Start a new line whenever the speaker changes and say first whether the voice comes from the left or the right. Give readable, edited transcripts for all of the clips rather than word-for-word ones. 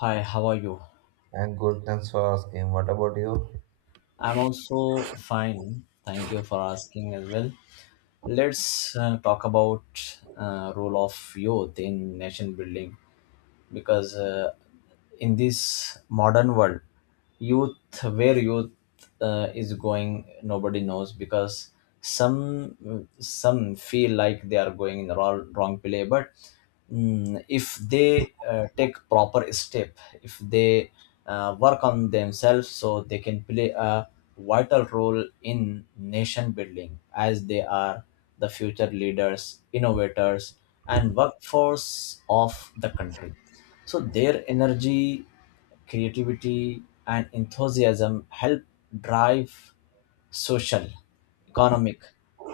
left: Hi, how are you?
right: And good, thanks for asking. What about you?
left: I'm also fine. Thank you for asking as well. Let's talk about role of youth in nation building because in this modern world, youth where youth is going, nobody knows, because some feel like they are going in the wrong play. But if they take proper step, if they work on themselves, so they can play a vital role in nation building, as they are the future leaders, innovators, and workforce of the country. So their energy, creativity, and enthusiasm help drive social, economic,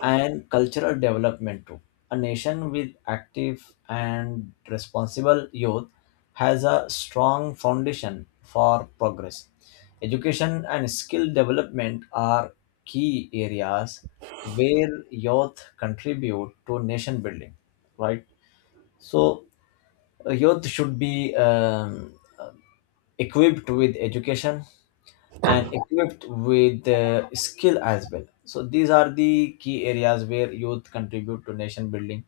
left: and cultural development too. A nation with active and responsible youth has a strong foundation for progress. Education and skill development are key areas where youth contribute to nation building, right? So youth should be equipped with education and equipped with the skill as well. So these are the key areas where youth contribute to nation building.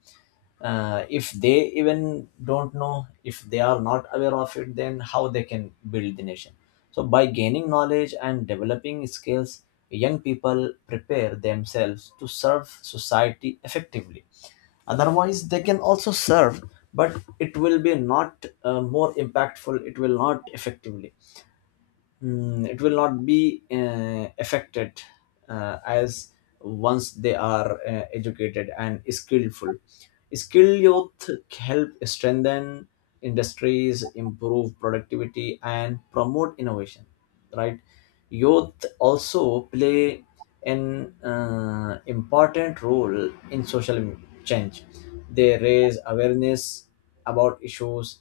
left: If they even don't know, if they are not aware of it, then how they can build the nation. So by gaining knowledge and developing skills, young people prepare themselves to serve society effectively. Otherwise they can also serve, but it will be not more impactful, it will not effectively, it will not be affected as once they are educated and skillful. Skilled youth help strengthen industries, improve productivity, and promote innovation, right? Youth also play an important role in social change. They raise awareness about issues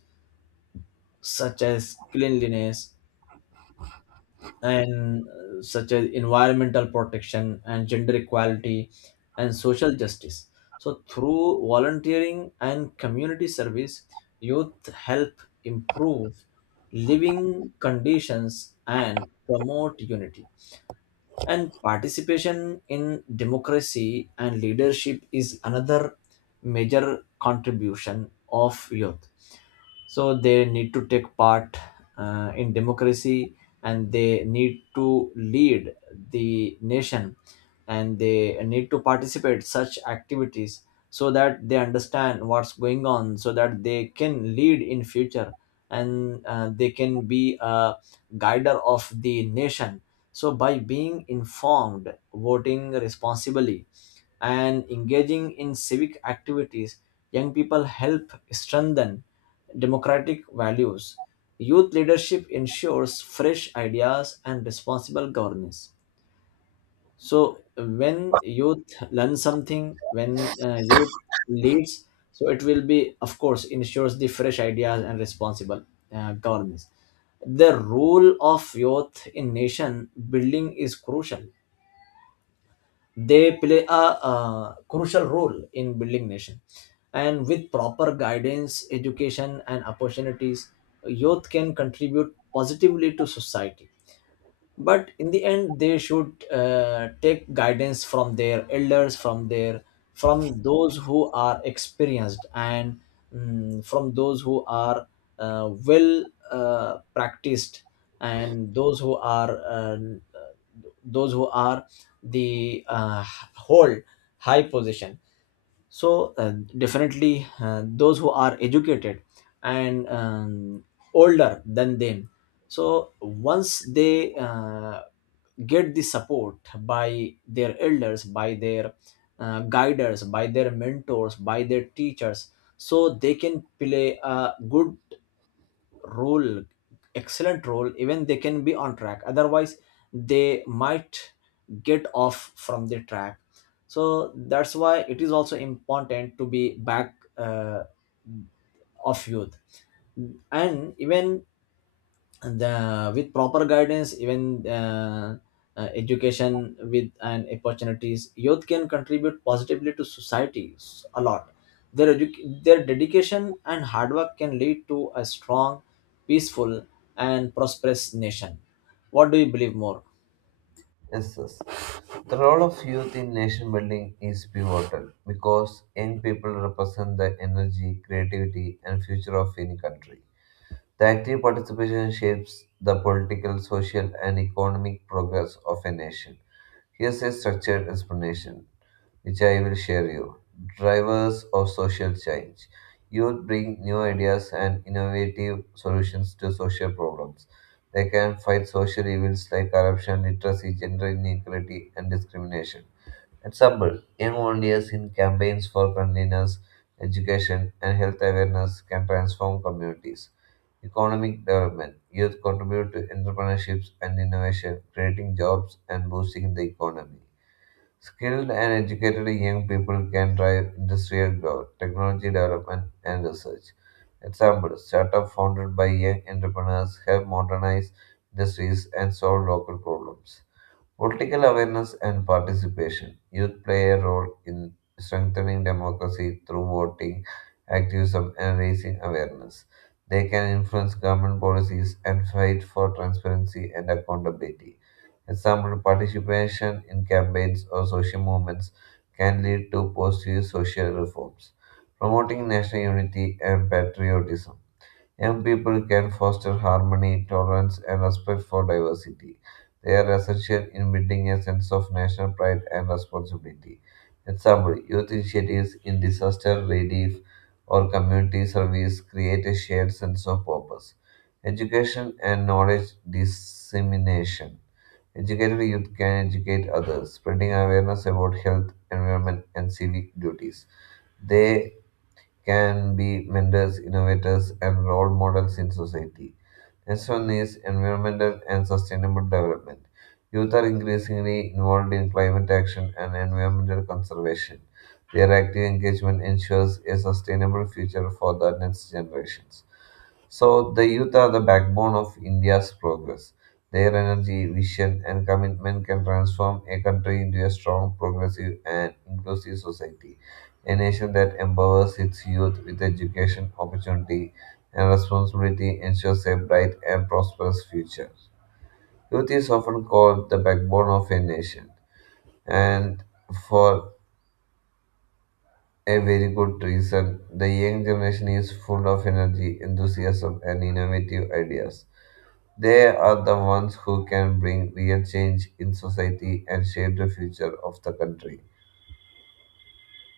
left: such as cleanliness and such as environmental protection, and gender equality, and social justice. So through volunteering and community service, youth help improve living conditions and promote unity. And participation in democracy and leadership is another major contribution of youth. So they need to take part in democracy, and they need to lead the nation, and they need to participate such activities, so that they understand what's going on so that they can lead in future, and they can be a guider of the nation. So, by being informed, voting responsibly, and engaging in civic activities, young people help strengthen democratic values. Youth leadership ensures fresh ideas and responsible governance. So when youth learn something, when youth leads, so it will be, of course, ensures the fresh ideas and responsible governance. The role of youth in nation building is crucial. They play a, uh, crucial role in building nation, and with proper guidance, education, and opportunities, youth can contribute positively to society. But in the end they should take guidance from their elders, from their, from those who are experienced, and from those who are practiced, and those who are the hold high position. So definitely those who are educated and older than them. So once they get the support by their elders, by their guiders, by their mentors, by their teachers, so they can play a good role, excellent role, even they can be on track. Otherwise they might get off from the track. So that's why it is also important to be back of youth, and even, and with proper guidance, even education with and opportunities, youth can contribute positively to society a lot. Their their dedication and hard work can lead to a strong, peaceful, and prosperous nation. What do you believe more?
right: Yes, yes. The role of youth in nation building is pivotal because young people represent the energy, creativity, and future of any country. The active participation shapes the political, social, and economic progress of a nation. Here's a structured explanation, which I will share you. Drivers of social change. Youth bring new ideas and innovative solutions to social problems. They can fight social evils like corruption, literacy, gender inequality, and discrimination. Example: young volunteers in campaigns for cleanliness, education, and health awareness can transform communities. Economic development. Youth contribute to entrepreneurships and innovation, creating jobs and boosting the economy. Skilled and educated young people can drive industrial growth, technology development, and research. Example, startups founded by young entrepreneurs help modernize industries and solve local problems. Political awareness and participation. Youth play a role in strengthening democracy through voting, activism, and raising awareness. They can influence government policies and fight for transparency and accountability. Example, participation in campaigns or social movements can lead to positive social reforms. Promoting national unity and patriotism. Young people can foster harmony, tolerance, and respect for diversity. They are essential in building a sense of national pride and responsibility. Example, youth initiatives in disaster relief or community service create a shared sense of purpose. Education and knowledge dissemination. Educated youth can educate others, spreading awareness about health, environment, and civic duties. They can be mentors, innovators, and role models in society. Next one is environmental and sustainable development. Youth are increasingly involved in climate action and environmental conservation. Their active engagement ensures a sustainable future for the next generations. So, the youth are the backbone of India's progress. Their energy, vision, and commitment can transform a country into a strong, progressive, and inclusive society. A nation that empowers its youth with education, opportunity, and responsibility ensures a bright and prosperous future. Youth is often called the backbone of a nation, and for a very good reason. The young generation is full of energy, enthusiasm, and innovative ideas. They are the ones who can bring real change in society and shape the future of the country.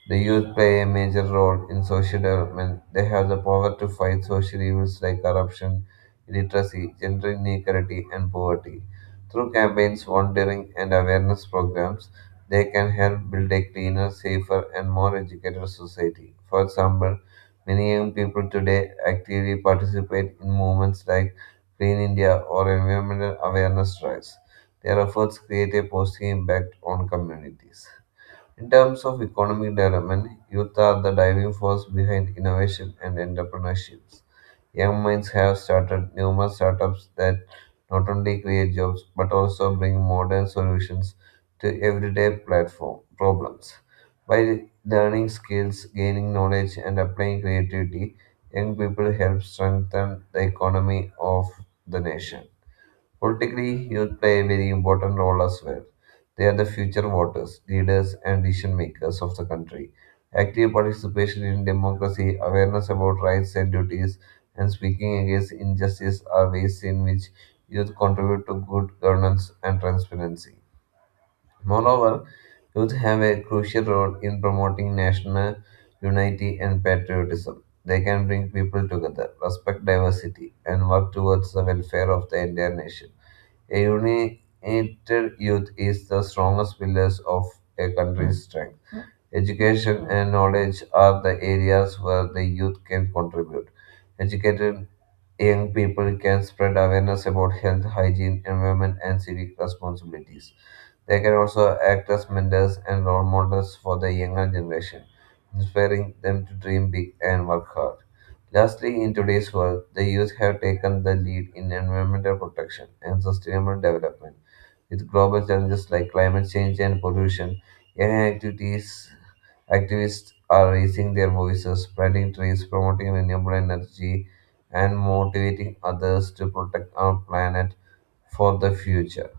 right: The youth play a major role in social development. They have the power to fight social evils like corruption, illiteracy, gender inequality, and poverty. Through campaigns, volunteering, and awareness programs, they can help build a cleaner, safer, and more educated society. For example, many young people today actively participate in movements like Clean India or environmental awareness drives. Their efforts create a positive impact on communities. In terms of economic development, youth are the driving force behind innovation and entrepreneurship. Young minds have started numerous startups that not only create jobs but also bring modern solutions to everyday platform problems. By learning skills, gaining knowledge, and applying creativity, young people help strengthen the economy of the nation. Politically, youth play a very important role as well. They are the future voters, leaders, and decision makers of the country. Active participation in democracy, awareness about rights and duties, and speaking against injustice are ways in which youth contribute to good governance and transparency. Moreover, youth have a crucial role in promoting national unity and patriotism. They can bring people together, respect diversity, and work towards the welfare of the entire nation. A united youth is the strongest pillars of a country's strength. Education and knowledge are the areas where the youth can contribute. Educated young people can spread awareness about health, hygiene, environment, and civic responsibilities. They can also act as mentors and role models for the younger generation, inspiring them to dream big and work hard. Lastly, in today's world, the youth have taken the lead in environmental protection and sustainable development. With global challenges like climate change and pollution, AI activities activists are raising their voices, planting trees, promoting renewable energy, and motivating others to protect our planet for the future.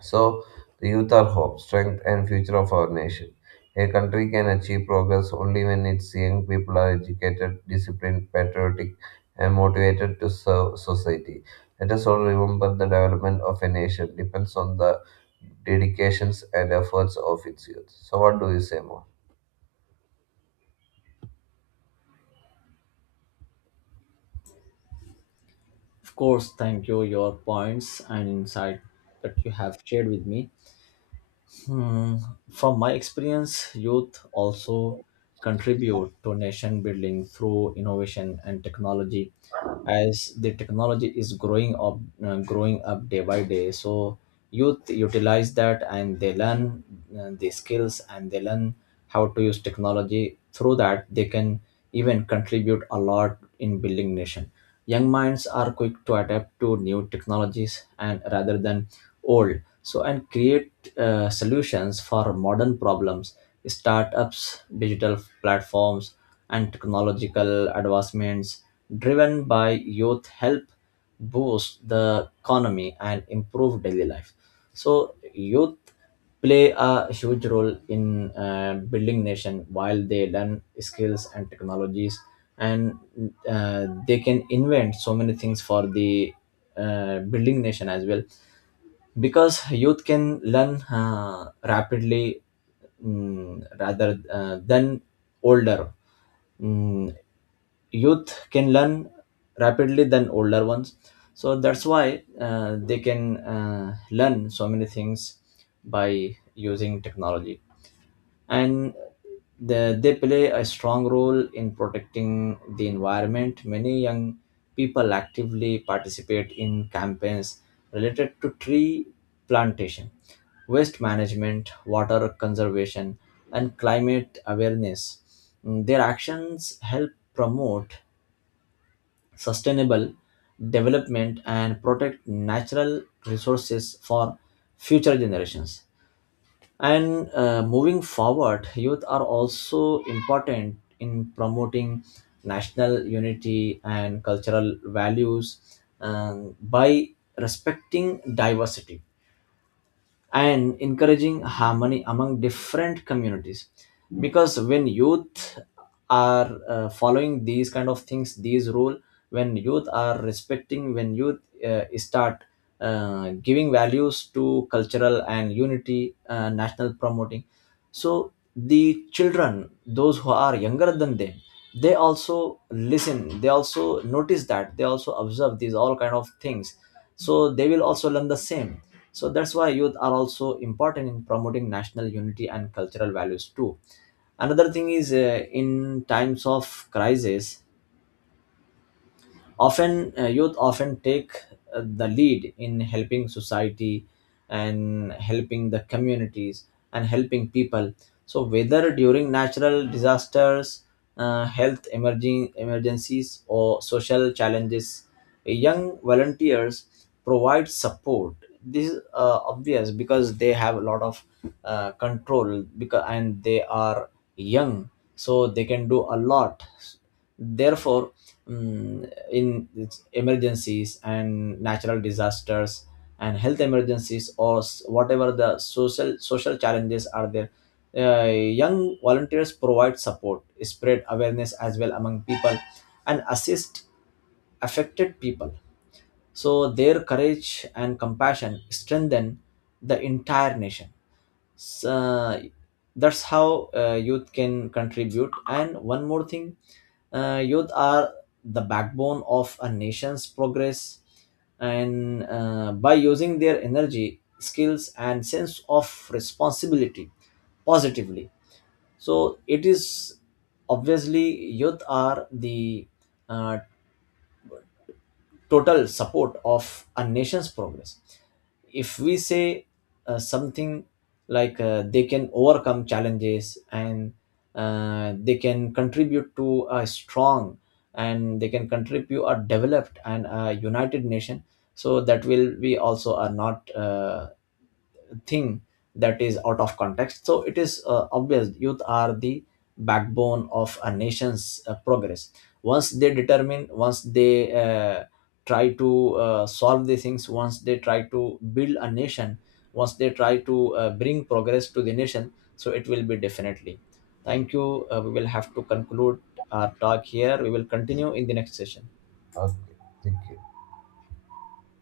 right: So, the youth are hope, strength, and future of our nation. A country can achieve progress only when its young people are educated, disciplined, patriotic, and motivated to serve society. Let us all remember the development of a nation depends on the dedications and efforts of its youth. So, what do you say more?
left: Of course, thank you your points and insight that you have shared with me. Hmm. From my experience, youth also contribute to nation building through innovation and technology. As the technology is growing up day by day, so youth utilize that and they learn the skills, and they learn how to use technology, through that they can even contribute a lot in building nation. Young minds are quick to adapt to new technologies, and rather than old, so, and create solutions for modern problems. Startups, digital platforms, and technological advancements driven by youth help boost the economy and improve daily life. So youth play a huge role in building nation while they learn skills and technologies, and they can invent so many things for the building nation as well, because youth can learn rapidly, rather than older. Mm, Youth can learn rapidly than older ones. So that's why they can learn so many things by using technology. And they play a strong role in protecting the environment. Many young people actively participate in campaigns related to tree plantation, waste management, water conservation, and climate awareness. Their actions help promote sustainable development and protect natural resources for future generations. And moving forward, youth are also important in promoting national unity and cultural values, by respecting diversity and encouraging harmony among different communities. Because when youth are following these kind of things, these rule, when youth are respecting, when youth start giving values to cultural and unity, national promoting, so the children those who are younger than them, they also listen, they also notice that, they also observe these all kind of things, so they will also learn the same. So that's why youth are also important in promoting national unity and cultural values too. Another thing is, in times of crisis, often youth often take the lead in helping society, and helping the communities, and helping people. So whether during natural disasters, health emerging emergencies, or social challenges, young volunteers provide support. This is obvious, because they have a lot of control, because, and they are young, so they can do a lot. Therefore, in its emergencies and natural disasters and health emergencies or whatever the social challenges are there, young volunteers provide support, spread awareness as well among people, and assist affected people. So their courage and compassion strengthen the entire nation. So that's how youth can contribute. And one more thing, youth are the backbone of a nation's progress, and by using their energy, skills, and sense of responsibility positively, so it is obviously youth are the uh, total support of a nation's progress. If we say something like they can overcome challenges, and they can contribute to a strong, and they can contribute a developed and a united nation, so that will be also a not thing that is out of context. So it is obvious, youth are the backbone of a nation's progress. Once they determine, once they try to solve the things, once they try to build a nation, once they try to bring progress to the nation, so it will be definitely. Thank you, we will have to conclude our talk here, we will continue in the next session.
right: Okay, thank you.